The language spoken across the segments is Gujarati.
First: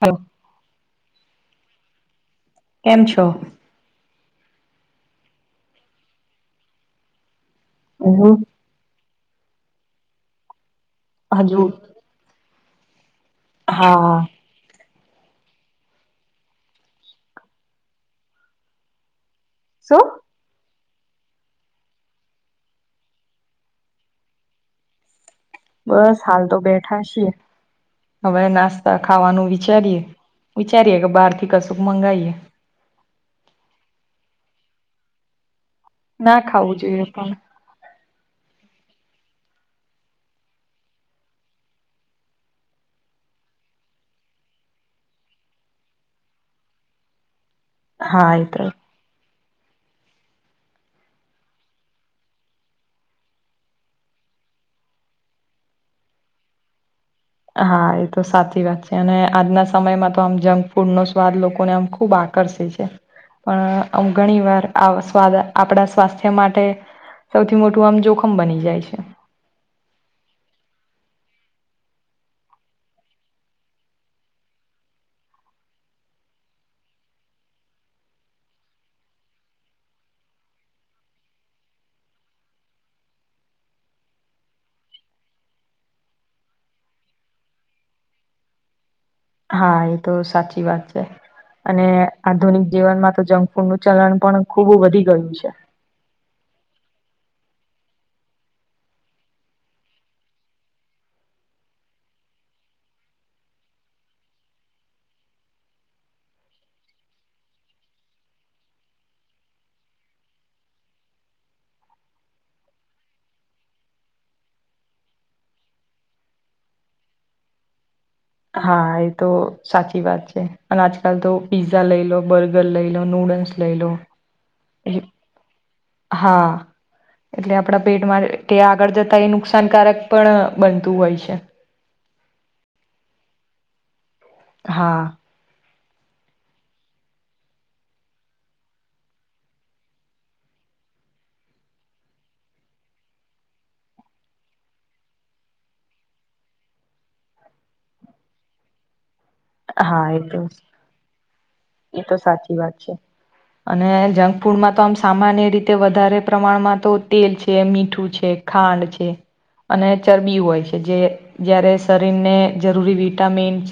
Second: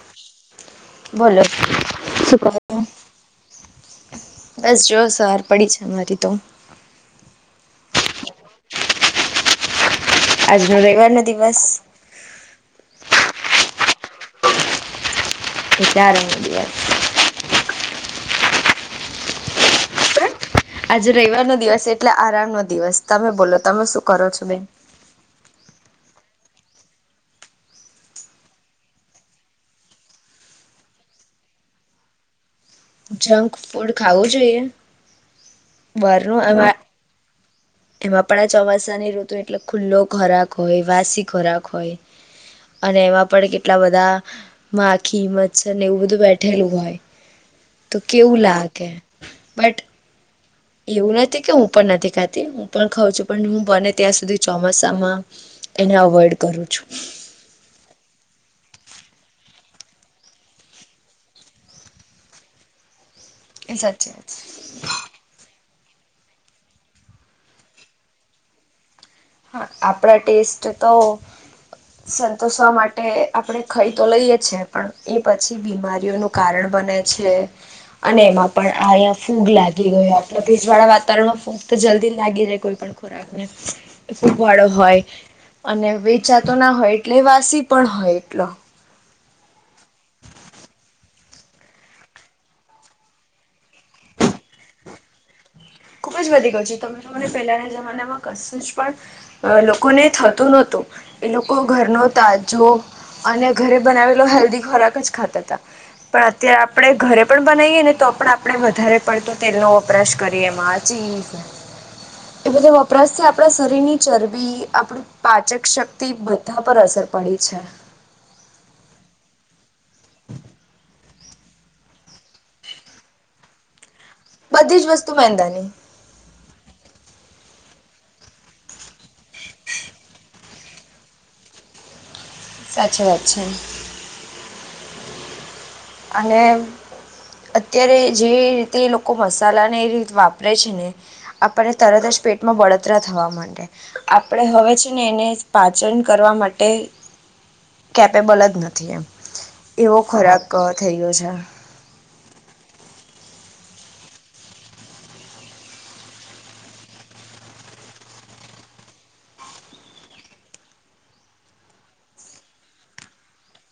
હલો બોલો સુ કરો છો. બસ જો સવાર પડી છે અમારી તો હહો આજનો રવિવાર નો દિવસ હજુ હા વિચારેએ શું આજે રવિવાર નો દિવસ એટલે આરામ નો દિવસ તમે બોલો તમે શું કરો છો બેન. બસ હાલ તો બેઠા છી હવે નાસ્તા ખાવાનું વિચારીએ વિચારીએે કે બહાર થી કશુંક મંગાવીએ. જંક ફૂડ ખાવું જોઈએ. ના બહારનું એમાં ખાવું જોઈએ પણ એમાં પણ આ ચોમાસાની ઋતુ એટલે ખુલ્લો ખોરાક હોય વાસી ખોરાક હોય. અને એમાં પણ કેટલા બધા માખી મચછર એવું બધું બેઠેલું હોય. તો હા કેવું એ તો લાગે બટ એવું નથી કે હું પણ નથી ખાતી હું પણ ખાઉં છું પણ હું બને ત્યાં સુધી ચોમાસામાં એને અવોઈડ કરું છું. હા એ તો સાચી વાત છે અને આજના સમયમાં તો આમ જંક ફૂડ નો સ્વાદ લોકોને આમ ખુબ આકર્ષે છે. હ [unintelligible] પણ હ ઘણી વાર આ સ્વાદ આપણા સ્વાસ્થ્ય માટે સૌથી મોટું આમ જોખમ બની જાય છે. હા આપણા ટેસ્ટ તો સંતોષવા માટે આપણે ખાઈ તો લઈએ છે પણ એ પછી બીમારીઓનું કારણ બને છે. અને એમાં પણ આહીંયા ફૂગ લાગી ગયો આપ ભેજ વાળા વાતાવરણમાં ફૂગ તો જલ્દી લાગી જાય કોઈ પણ રાખને [unintelligible] ફૂગવાળો હોય અને વેચાતો ના હોય એટલે વાસી પણ હોય એટલો હા એ તો સાચી વાત છે. અને આધુનિક જીવનમાં તો જંક ફૂડ નું ચલન પણ ખુબ વધી ગયું છે. ખુબ જ વધી ગયું છે તમે તો મને પહેલાના જમાનામાં કશું જ પણ અ લોકોને થતું નહોતું એ લોકો ઘર નું તાજુ અને ઘરે બનાવેલો હેલ્ધી ખોરાક જ ખાતા તા. પણ અત્યારે આપડણે ઘરે પણ બનાવીએ ને તો પણ આપણે વધારે પડતો તેલનો વપરાશ કરીએ માસ ચિજ એ બધા વપરાશ છે આપણા શરીર ની ચરબી આપડું પાચક શક્તિ બધા પર અસર પડી છે. હા એ તો સાચી વાત છે અને આજ આજકાલ તો પિઝા લઈ લો બર્ગર લઈ લો નૂડલ્સ લઈ લો બધી જ વસ્તુ મેંદા ની હા એટલે આપણા પેટમાં કે આગળ જતા એ નુકસાનકારક પણ બનતું હોય છે. સાચી વાત છે. હા. અને અત્યારે જે રીતે એ લોકો મસાલાને એ રીત વાપરે છે, ને આપણને તરત જ પેટમાં બળતરા થવા માંડે આપણે હવે છે, ને એને પાચન કરવા માટે કેપેબલ જ નથી એમ એવો હા એ તો ખોરાક થઈ ગયો છે. એ તો સાચી વાત છે. અને જંક ફૂડમાં તો આમ સામાન્ય રીતે વધારે પ્રમાણમાં તો તેલ છે, મીઠું છે. ખાંડ છે. અને ચરબી હોય છે, જે જ્યારે શરીરને જરૂરી વિટામિન્સ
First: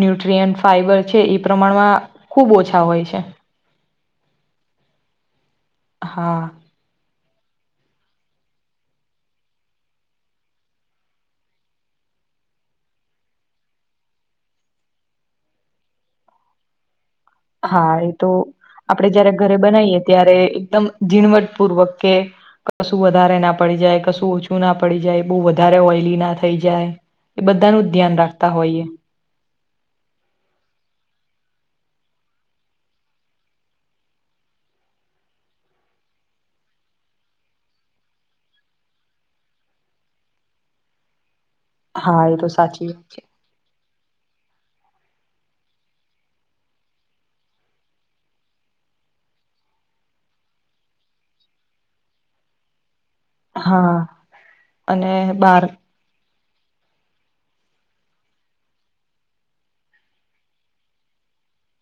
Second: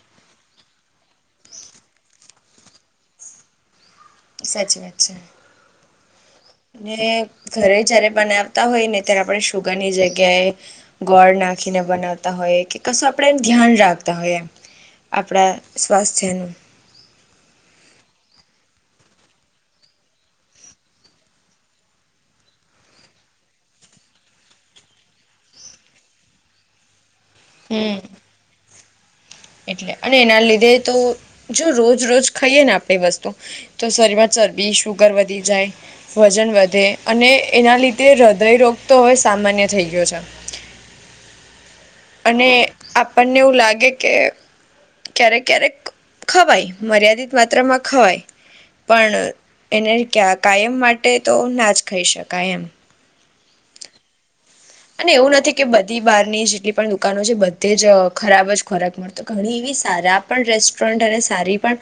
ન્યુટ્રીયન ફાઈબર છે, એ પ્રમાણમાં ખૂબ ઓછા હોય છે. સાચી વાત છે. હા. ને ઘરે જયારે બનાવતા હોય ને ત્યારે આપણે શુગર ની જગ્યાએ ગોળ નાખીને બનાવતા હોય કે કશું આપણેે એમ ધ્યાન રાખતા હોયએ એમ આપણા સ્વાસ્થ્યનું હા એ તો આપડે જયારે ઘરે બનાવીએ ત્યારે એકદમ ઝીણવટ પૂર્વક કે કશું વધારે ના પડી જાય કશું ઓછું ના પડી જાય બહુ વધારે ઓઈલી ના થઈ જાય એ બધાનું હમ ધ્યાન રાખતા હોઈએ એટલે અને એના લીધે તો જો રોજ રોજ ખાઈએ ને આપણે વસ્તુ તો શરીરમાં ચરબી સુુગર વધી જાય વજન વધે અને એના લીધે હૃદયરોગ તો હવે સામાન્ય થઈ ગયો છે. હા એ અને તો સાચી વાત છે આપણને એવું લાગે કે ક્યારેક ક્યારેક ખવાય મર્યાદિત માત્રામાં ખવાય પણ એને ક્યા કાયમ માટે તો ના જ ખાઈ શકાય એમ હા. અને એવું નથી કે બધી બારની જેટલી પણ દુકાનો છે, બધે જ ખરાબ જ ખોરાક મળ તો ઘણી એવી સારા પણ રેસ્ટોરન્ટ અને સારી પણ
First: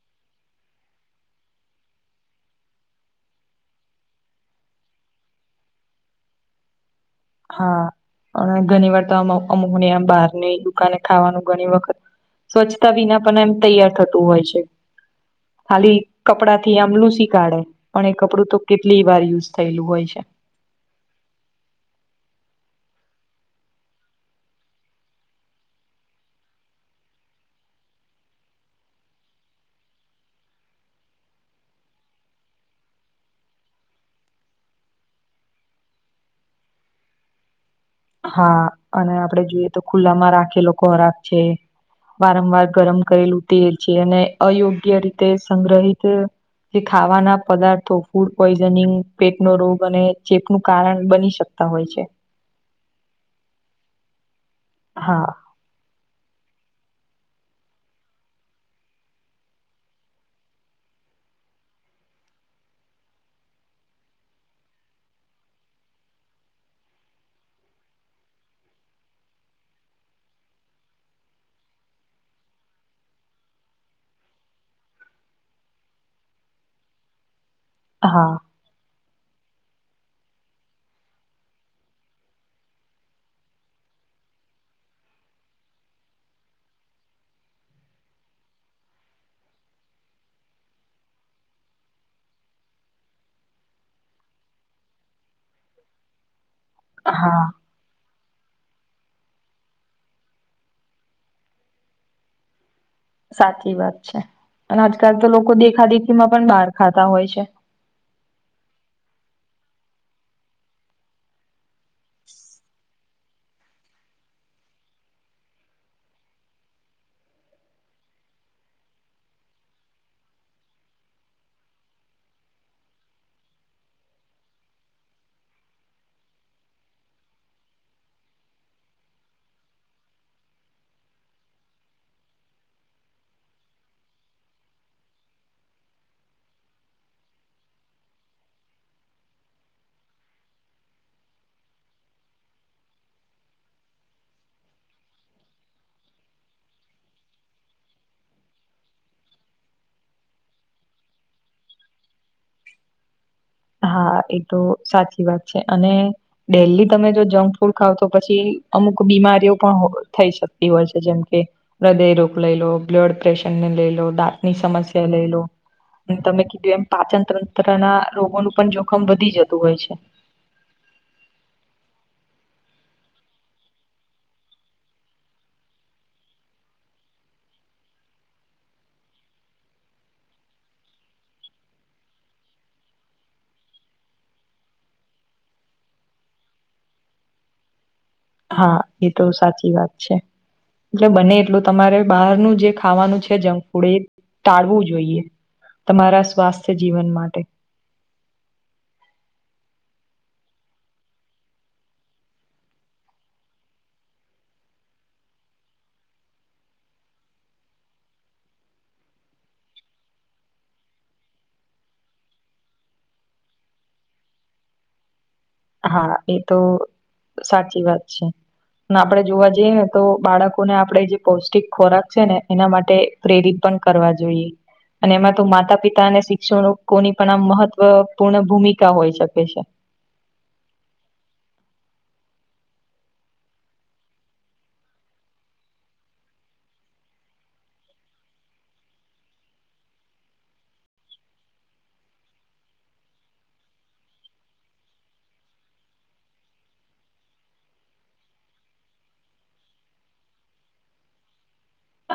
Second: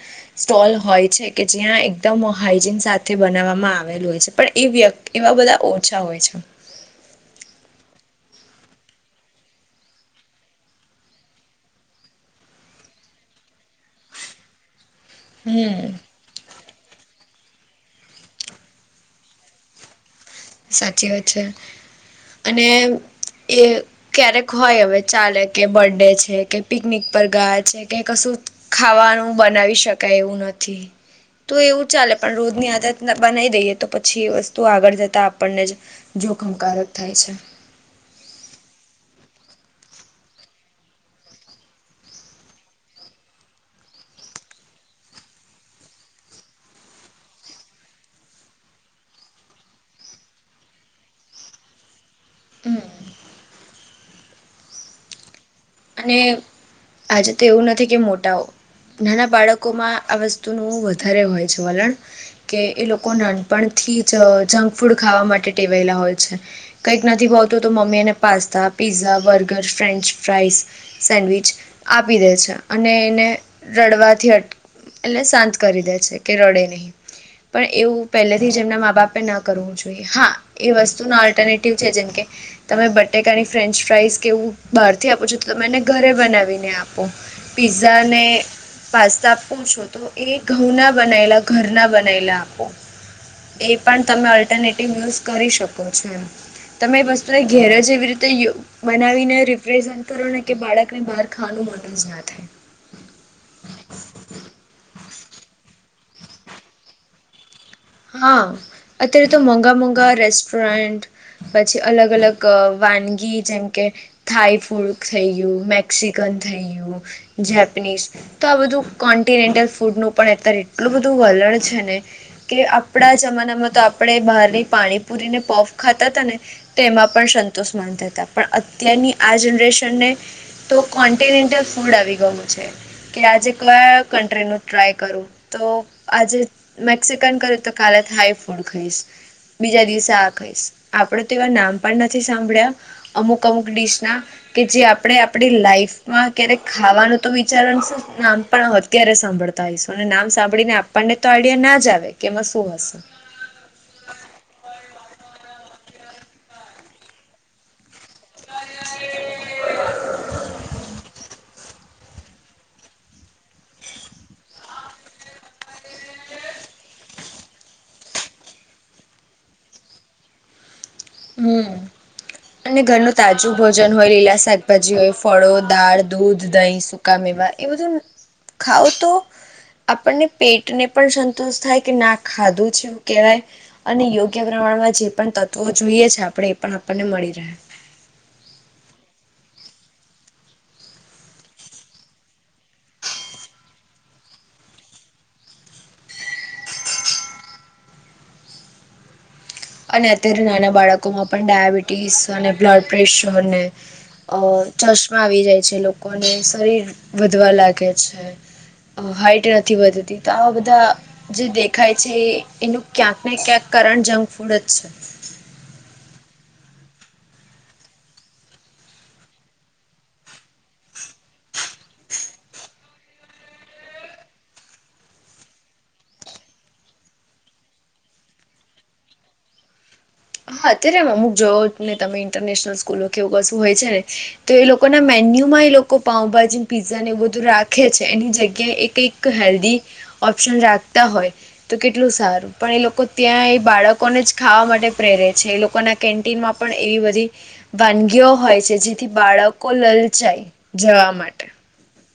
સ્ટોલ હોય છે, કે જ્યાં એકદમ હાઈજીન સાથે બનાવવામાં આવેલું હોય છે, પણ એ વ્યક્તિ એવા બધા ઓછા હોય છે. હા અને ઘણી વાર તો અમુક બહારની દુકાને ખાવાનું ઘણી વખત સ્વચ્છતા વિના પણ એમ તૈયાર થતું હોય છે, હમ ખાલી કપડાથી આમલું શી કાઢે પણ એ કપડું તો કેટલી વાર યુઝ થયેલું હોય છે. સાચી વાત છે. અને એ ક્યારેક હોય હવે ચાલે કે બર્ડ છે, કે પિકનિક પર ગયા છે, કે કશું ખાવાનું બનાવી શકાય એવું નથી તો એવું ચાલે પણ રોજની આદત બનાવી દઈએ તો પછી એ વસ્તુ આગળ જતાં આપ આપણને જ જોખમકારક થાય છે. હા અને આપડે જોઈએ તો ખુલ્લામાં રાખેલો ખોરાક છે. વારંવાર ગરમ કરેલું તેલ છે, અને અયોગ્ય રીતે સંગ્રહિત જે ખાવાના પદાર્થ ફૂડ પોઈઝનિંગ પેટનો રોગ અને ચેપનું કારણ બની શકે તા હોય છે. હમ. હા. અને આજે તો એવું નથી કે મોટાઓ નાના બાળકોમાં આ વસ્તુનું વધારે હોય છે, વલણ કે એ લોકો નાનપણથી જ જંક ફૂડ ખાવા માટે ટેવાયેલા હોય છે. કંઈક નથી ભવતું તો મમ્મીને pasta pizza burger French fries sandwich આપી દે છે, અને એને રડવાથી અટ એટલે શાંત કરી દે છે, કે રડે નહીં પણ એવું હા પહેલેથી જ જેમના મા બાપે ન કરવું જોઈએ, હા એ વસ્તુ ના અલ્ટરનેટિવ છે જેમકે તમે બટેકાની ફ્રેન્ચ ફ્રાઈઝ કેવું બહાર થી આપો છો. તો મને ઘરે બનાવીને આપો પીઝા ને પાસ્તા આપો છો, તો એ ઘઉના બનાયેલા ઘરના બનાયલા આપો એ પણ તમે ઓલ્ટરનેટિવ યુઝ કરી શકો છો એમ. તમે વસ્તુને હા ઘેર જ એવી રીતે યો બનાવીને રિપ્રેેશ કે બાળકને બહાર ખાવાનું મન જ ના થાય, સાચી વાત છે, અને આજકાલ તો લોકો દેખા દેખીમાં પણ બહાર ખાતા હોય છે. હા, અત્યારે તો મોંઘા મોંઘા રેસ્ટોરન્ટ પછી અલગ અલગ વાનગી જેમ કે થાઈ ફૂડ થઇ ગયું, મેક્સિકન થઇ ગયું, જેપનીઝ તો આ બધું કોન્ટિનેન્ટલ ફૂડનું પણ અત્યારે એટલું બધું વલણ છે, ને કે આપણા જમાનામાં તો આપણે બહારની પાણીપુરીને પફ ખાતા હતા ને તેમાં પણ સંતોષ માનતા હતા, પણ અત્યારની આ જનરેશનને તો કોન્ટિનેન્ટલ ફૂડ આવી ગયું છે, કે આજે કયા કન્ટ્રી નું ટ્રાય કરું તો આજે મેક્સન કર તો કાલ હાય ફૂડ ખાઈસ, બીજા દિવસે આ ખઈશ આપડે તો એવા નામ પણ નથી સાંભળ્યા, અમુક અમુક ડીશ ના કે જે આપણે આપડી લાઈફમાં ક્યારેક ખાવાનું તો વિચારણ નામ પણ અત્યારે સાંભળતા હઈશું અને નામ સાંભળીને આપણને તો આઈડિયા ના જ આવે કે એમાં શું હશે. હા, એ તો સાચી વાત છે, અને દેલી તમે જો જમ ફૂડ ખાવ તો પછી અમુક બીમારીઓ પણ થઈ શકતી હોય છે, જેમકે હૃદય રોગ લઈ લો, બ્લડ પ્રેશરને લઈ લો, દાંતની સમસ્યા લઈ લો, અને તમે કીધું એમ પાચન તંત્ર ના રોગોનું પણ જોખમ વધી જતું હોય છે. હમ્મ. ને ઘરનું તાજું ભોજન હોય, લીલા શાકભાજી હોય ફળો, દાળ, દૂધ, દહીં, સુ કામેવા એ બધું ખાવ તો આપણને પેટને પણ સંતોષ થાય કે ના ખાધું છે, કેવાય અને યોગ્ય પ્રમાણમાં જે પણ તત્વો જોઈએ છે, આપણે એ પણ આપણને મળી રહે. હા, એ તો સાચી વાત છે. એટલે બને એટલું તમારે બહારનું જે ખાવાનું છે, જંક ફૂડ એ ટાળવું જોઈએ. તમારા સ્વાસ્થ્ય જીવન માટે, અને અત્યારે નાના બાળકોમાં પણ ડાયાબિટીસ અને બ્લડ પ્રેશરને અ ચર્ચમાં આવી જાય છે લોકોને શરીર વધવા લાગે છે, હાઈટ નથી વધતી, તો આવા બધા જે દેખાય છે એનું ક્યાંક ને ક્યાંક કારણ જંક ફૂડ જ છે. હા, એ તો સાચી વાત છે. આપડે જોવા જઈએ ને તો બાળકોને આપણેે જે પૌષ્ટિક ખોરાક છે, ને એના માટે પ્રેરિત પણ કરવા જોઈએ, અને એમાં તો માતા પિતા અને શિક્ષણ કોની પણ આ મહત્વપૂર્ણ ભૂમિકા હોઈ શકે છે. હા, અત્યારે અમુક જો ને તમે ઇન્ટરનેશનલ સ્કૂલો કેવું કશું હોય છે, ને તો એ લોકો ના મેન્યુ માં એ લોકો પાઉભાજીને પીઝા ને એ બધું રાખે છે, એની જગ્યાએ એ કઈક [inaudible] હેલ્દી ઓપ્શન રાખતા હોય, તો કેટલું સારું પણ એ લોકો ત્યાં એ બાળકોને જ ખાવા માટે પ્રેરે છે, એ લોકોના કેન્ટીનમાં પણ એવી બધી વાનગીઓ હોય છે, જેથી બાળકો લલસાય જાય જવા માટે.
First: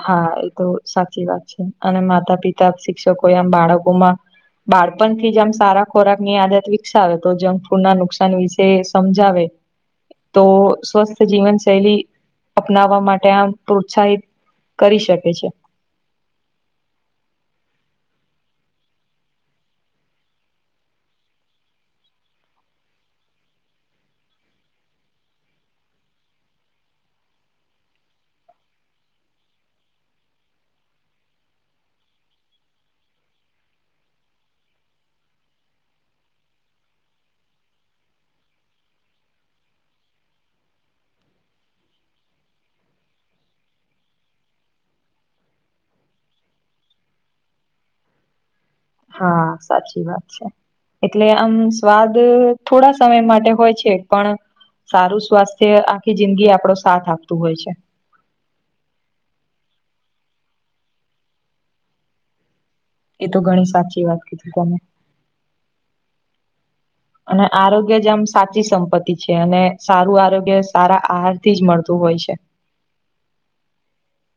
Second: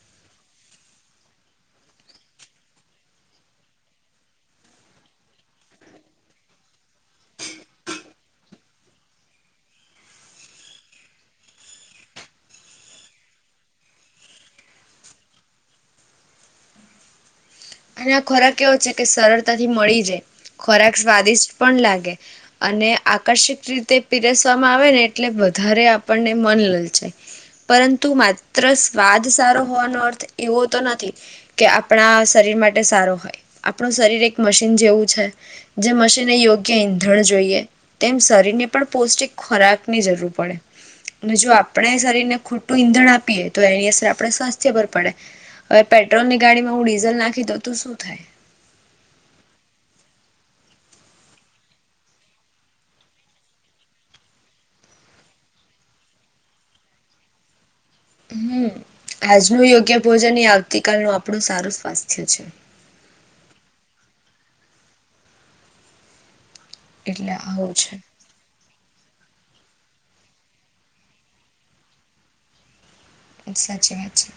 હા, એ તો સાચી વાત છે, અને માતા પિતા શિક્ષકો એમ બાળકોમાં બાળપણ થી, જે આમ સારા ખોરાક ની આદત વિકસાવે તો જંક ફૂડ ના, નુકસાન વિશે સમજાવે તો સ્વસ્થ જીવન શૈલી અપનાવવા માટે આમ પ્રોત્સાહિત કરી શકે છે. અને આ ખોરાક એવો છે, કે સરળતાથી મળી જાય ખોરાક સ્વાદિષ્ટ પણ લાગે અને, આકર્ષિક રીતે પીરસવામાં આવે ને એટલે વધારે આપણને મન લલ જાય પરંતુ માત્ર સ્વાદ સારો હોવાનો અર્થ, એવો તો નથી કે આપણા શરીર માટે સારો હોય આપણું શરીર એક મશીન જેવું છે. જે મશીનને યોગ્ય ઈંધણ જોઈએ તેમ શરીરને પણ પૌષ્ટિક ખોરાકની જરૂર પડે અને, જો આપણે શરીર ને ખોટું ઈંધણ આપીએ તો એની, અસર આપણે સ્વાસ્થ્ય પર પડે હવે પેટ્રોલ ની ગાડીમાં હું ડીઝલ નાખી દઉ તો શું થાય હા, સાચી વાત છે. એટલે આમ સ્વાદ થોડા સમય માટે હોય છે, પણ સારું સ્વાસ્થ્ય આખી જિંદગી આપડો સાથ આપતું હોય છે. હમ આજનું યોગ્ય ભોજન એ, આવતી કલનું આપણું સારું સ્વાસ્થ્ય છે એ તો ઘણી સાચી વાત કીધી તમે એટલે અને, આવું છે આરોગ્ય જેમ સાચી સંપત્તિ અને, સારું આરોગ્ય સારા આહાર થી જ મળતું હોય છે. સાચી વાત છે,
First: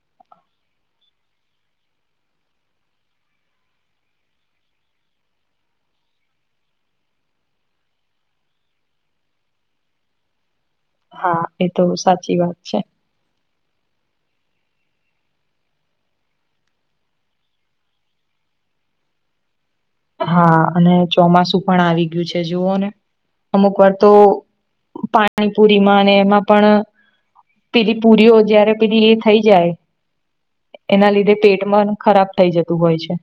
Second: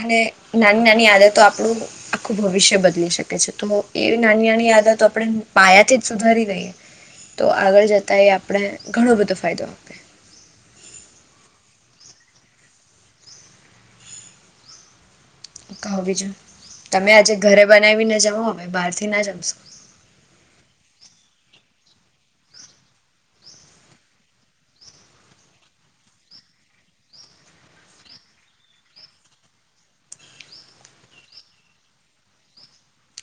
અને નાની નાની આદતો આપણું. આખું ભવિષ્ય બદલી શકે છે, તો એ નાની નાની આદતો આપણે પાયાથી જ સુધારી દઈએ. તો આગળ જતાં એ, આપણે ઘણો બધો ફાયદો. હા એ તો સાચી વાત છે. કહો બીજું તમે, આજે ઘરે બનાવીને જમો અમે બહાર થી ના જમશો હા, અને ચોમાસું પણ આવી ગયું છે, જુઓ ને અમુક વાર તો. પાણીપુરી માં અને એમાં પણ પેલી પૂરીઓ જ્યારે પેલી એ થઈ જાય. એના લીધે પેટમાં ખરાબ થઈ જતું હોય છે.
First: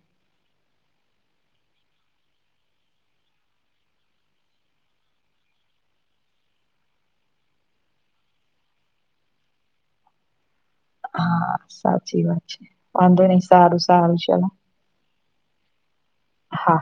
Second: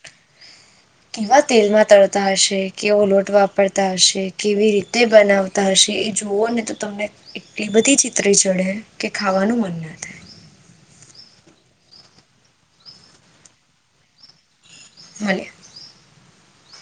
કેવા તેલમાં તળતા હશે કેવો લોટ વાપરતા હશે કેવી રીતે બનાવતા હશે એ જુઓ ને તો તમને એટલી બધી ચીતરી ચડે કે ખાવાનું મન ના થાય. હા, સાચી વાત છે, વાંધો નઈ સારું સારું ચલો. મળીયે. હા.